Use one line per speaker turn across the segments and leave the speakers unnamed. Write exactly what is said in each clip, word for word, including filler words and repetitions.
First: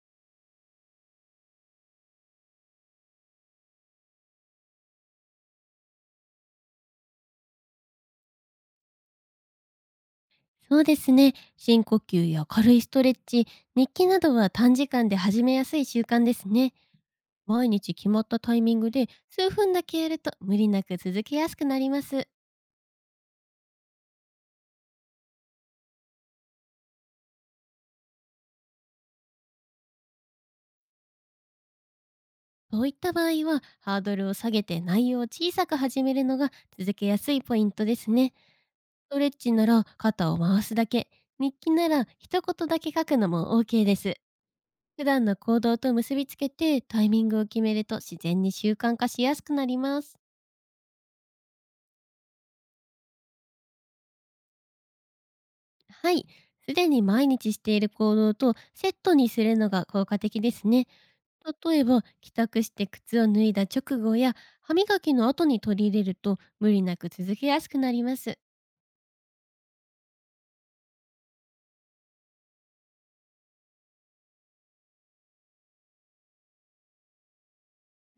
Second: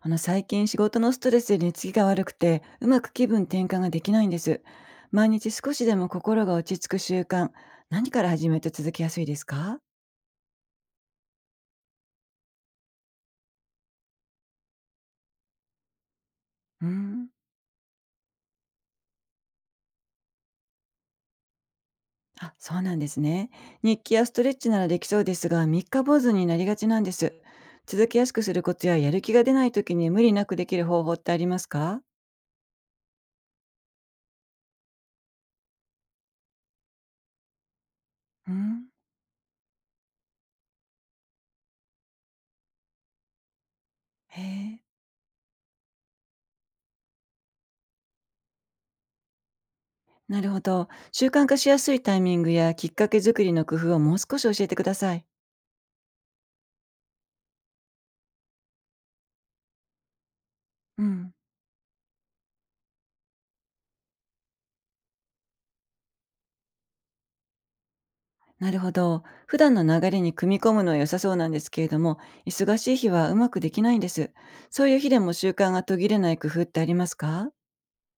あの最近仕事のストレスで寝つきが悪くてうまく気分転換ができないんです。毎日少しでも心が落ち着く習慣、何から始めると続きやすいですか？
そうですね。深呼吸や軽いストレッチ、日記などは短時間で始めやすい習慣ですね。
うーん。
毎日決まったタイミングで数分だけやると、無理なく続けやすくなります。
あ、そうなんですね。日記やストレッチならできそうですが、三日坊主になりがちなんです。続きやすくするコツややる気が出ない時に無理なくできる方法ってありますか？
そういった場合は、ハードルを下げて内容を小さく始めるのが続けやすいポイントですね。
うん。
ストレッチなら肩を回すだけ、日記なら一言だけ書くのも OK です。
へえ。
普段の行動と結びつけてタイミングを決めると、自然に習慣化しやすくなります。
なるほど。習慣化しやすいタイミングやきっかけ作りの工夫をもう少し教えてください。
はい。すでに毎日している行動とセットにするのが効果的ですね。
うん。
例えば、帰宅して靴を脱いだ直後や歯磨きの後に取り入れると、無理なく続けやすくなります。
なるほど。普段の流れに組み込むのは良さそうなんですけれども、忙しい日はうまくできないんです。そういう日でも習慣が途切れない工夫ってありますか？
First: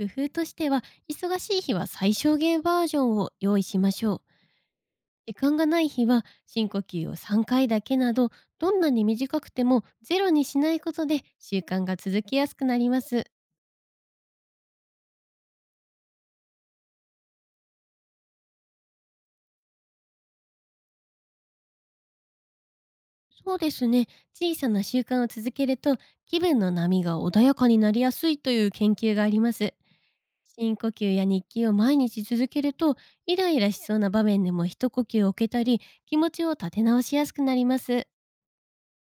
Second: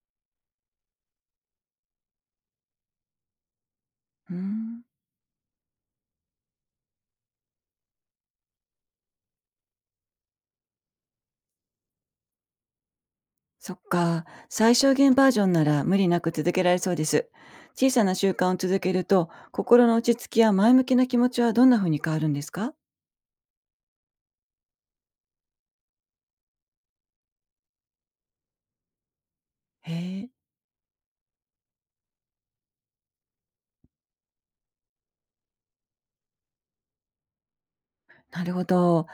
工夫としては、忙しい日は最小限バージョンを用意しましょう。
うーん。
時間がない日は深呼吸をさんかいだけなど、どんなに短くてもゼロにしないことで習慣が続きやすくなります。
そっか。最小限バージョンなら無理なく続けられそうです。小さな習慣を続けると、心の落ち着きや前向きな気持ちはどんな風に変わるんですか？
そうですね。小さな習慣を続けると、気分の波が穏やかになりやすいという研究があります。
へえ。
深呼吸や日記を毎日続けると、イライラしそうな場面でも一呼吸を置けたり、気持ちを立て直しやすくなります。
なるほど。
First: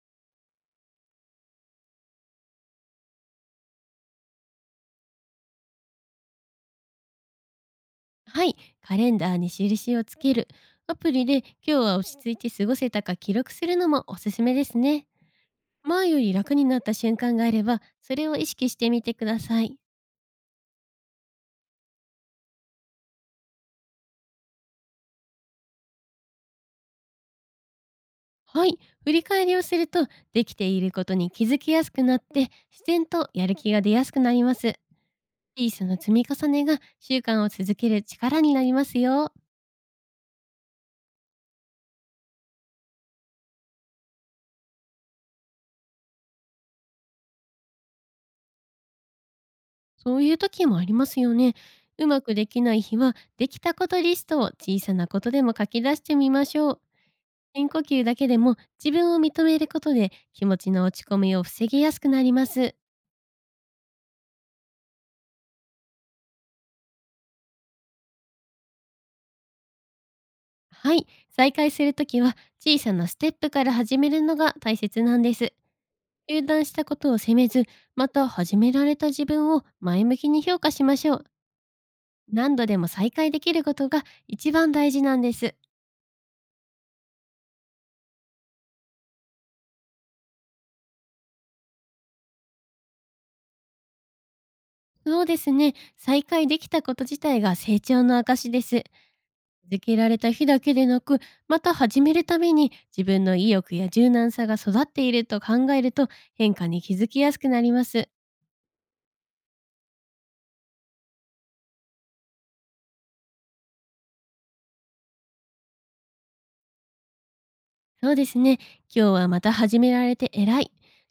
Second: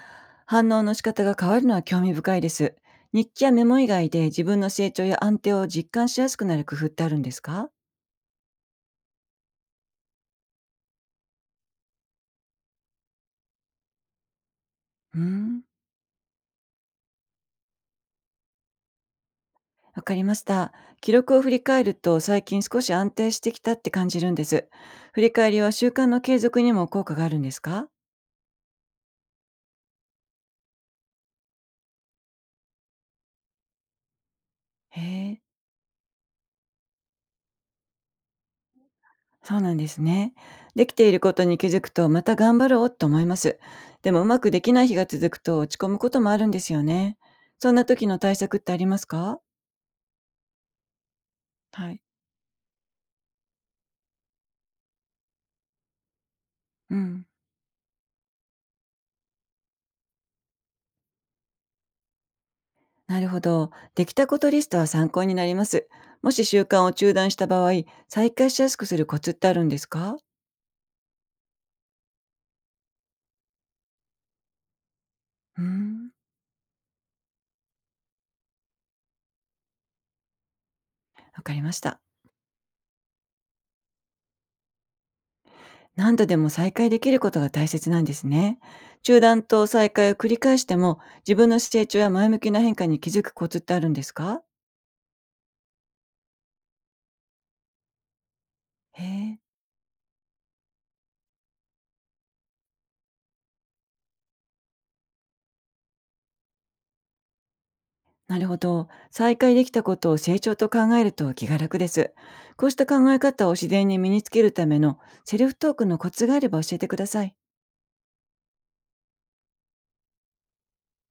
反応の仕方が変わるのは興味深いです。日記やメモ以外で自分の成長や安定を実感しやすくなる工夫ってあるんですか？
はい、カレンダーに印をつける。アプリで今日は落ち着いて過ごせたか記録するのもおすすめですね。
うーん。
前より楽になった瞬間があれば、それを意識してみてください。
わかりました。記録を振り返ると最近少し安定してきたって感じるんです。振り返りは習慣の継続にも効果があるんですか？
はい。振り返りをすると、できていることに気づきやすくなって、自然とやる気が出やすくなります。
へえ、
小さな積み重ねが習慣を続ける力になりますよ。
そうなんですね。できていることに気づくとまた頑張ろうと思います。でもうまくできない日が続くと落ち込むこともあるんですよね。そんな時の対策ってありますか？
そういう時もありますよね。
はい。
うまくできない日は、できたことリストを小さなことでも書き出してみましょう。
うん。
深呼吸だけでも自分を認めることで、気持ちの落ち込みを防ぎやすくなります。
なるほど。できたことリストは参考になります。もし習慣を中断した場合、再開しやすくするコツってあるんですか？
はい。再開するときは、小さなステップから始めるのが大切なんです。
うん。
中断したことを責めず、また始められた自分を前向きに評価しましょう。
わかりました。
何度でも再開できることが一番大事なんです。
何度でも再開できることが大切なんですね。中断と再開を繰り返しても、自分の成長や前向きな変化に気づくコツってあるんですか？
そうですね。再開できたこと自体が成長の証です。
へえ、
続けられた日だけでなく、また始めるために自分の意欲や柔軟さが育っていると考えると、変化に気づきやすくなります。
なるほど。再開できたことを成長と考えると気が楽です。こうした考え方を自然に身につけるためのセルフトークのコツがあれば教えてください。
そうですね。今日はまた始められて偉い。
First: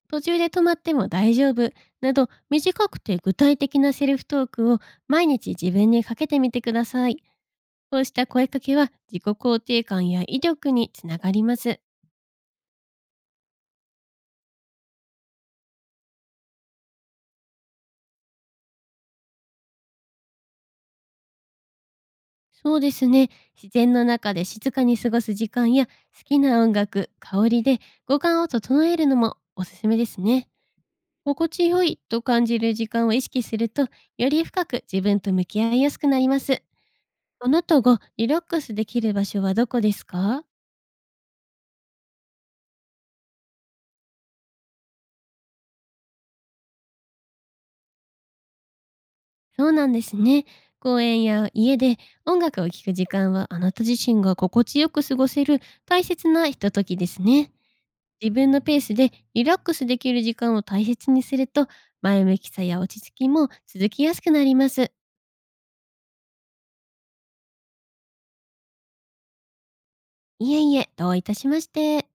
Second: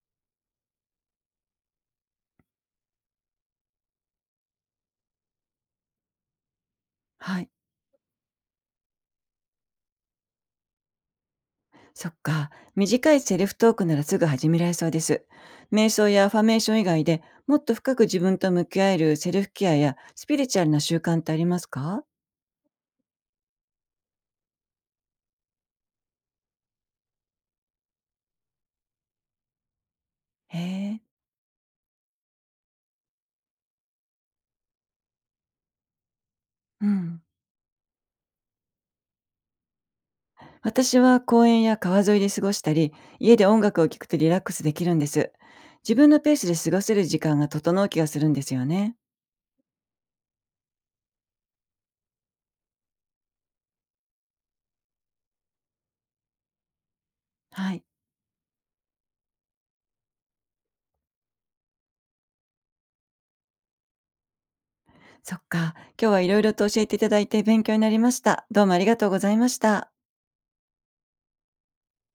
途中で止まっても大丈夫。など、短くて具体的なセルフトークを毎日自分にかけてみてください。
はい。
こうした声かけは自己肯定感や威力につながります。
そっか。短いセルフトークならすぐ始められそうです。瞑想やアファメーション以外でもっと深く自分と向き合えるセルフケアやスピリチュアルな習慣ってありますか？
そうですね。自然の中で静かに過ごす時間や好きな音楽、香りで五感を整えるのもおすすめですね。
へえ、
心地よいと感じる時間を意識すると、より深く自分と向き合いやすくなります。
うん。
あなたがリラックスできる場所はどこですか？
私は公園や川沿いで過ごしたり、家で音楽を聴くとリラックスできるんです。自分のペースで過ごせる時間が整う気がするんですよね。
そうなんですね。公園や家で音楽を聴く時間は、あなた自身が心地よく過ごせる大切なひとときですね。
はい。
自分のペースでリラックスできる時間を大切にすると、前向きさや落ち着きも続きやすくなります。
そっか。今日はいろいろと教えていただいて勉強になりました。どうもありがとうございました。
いえいえ、どういたしまして。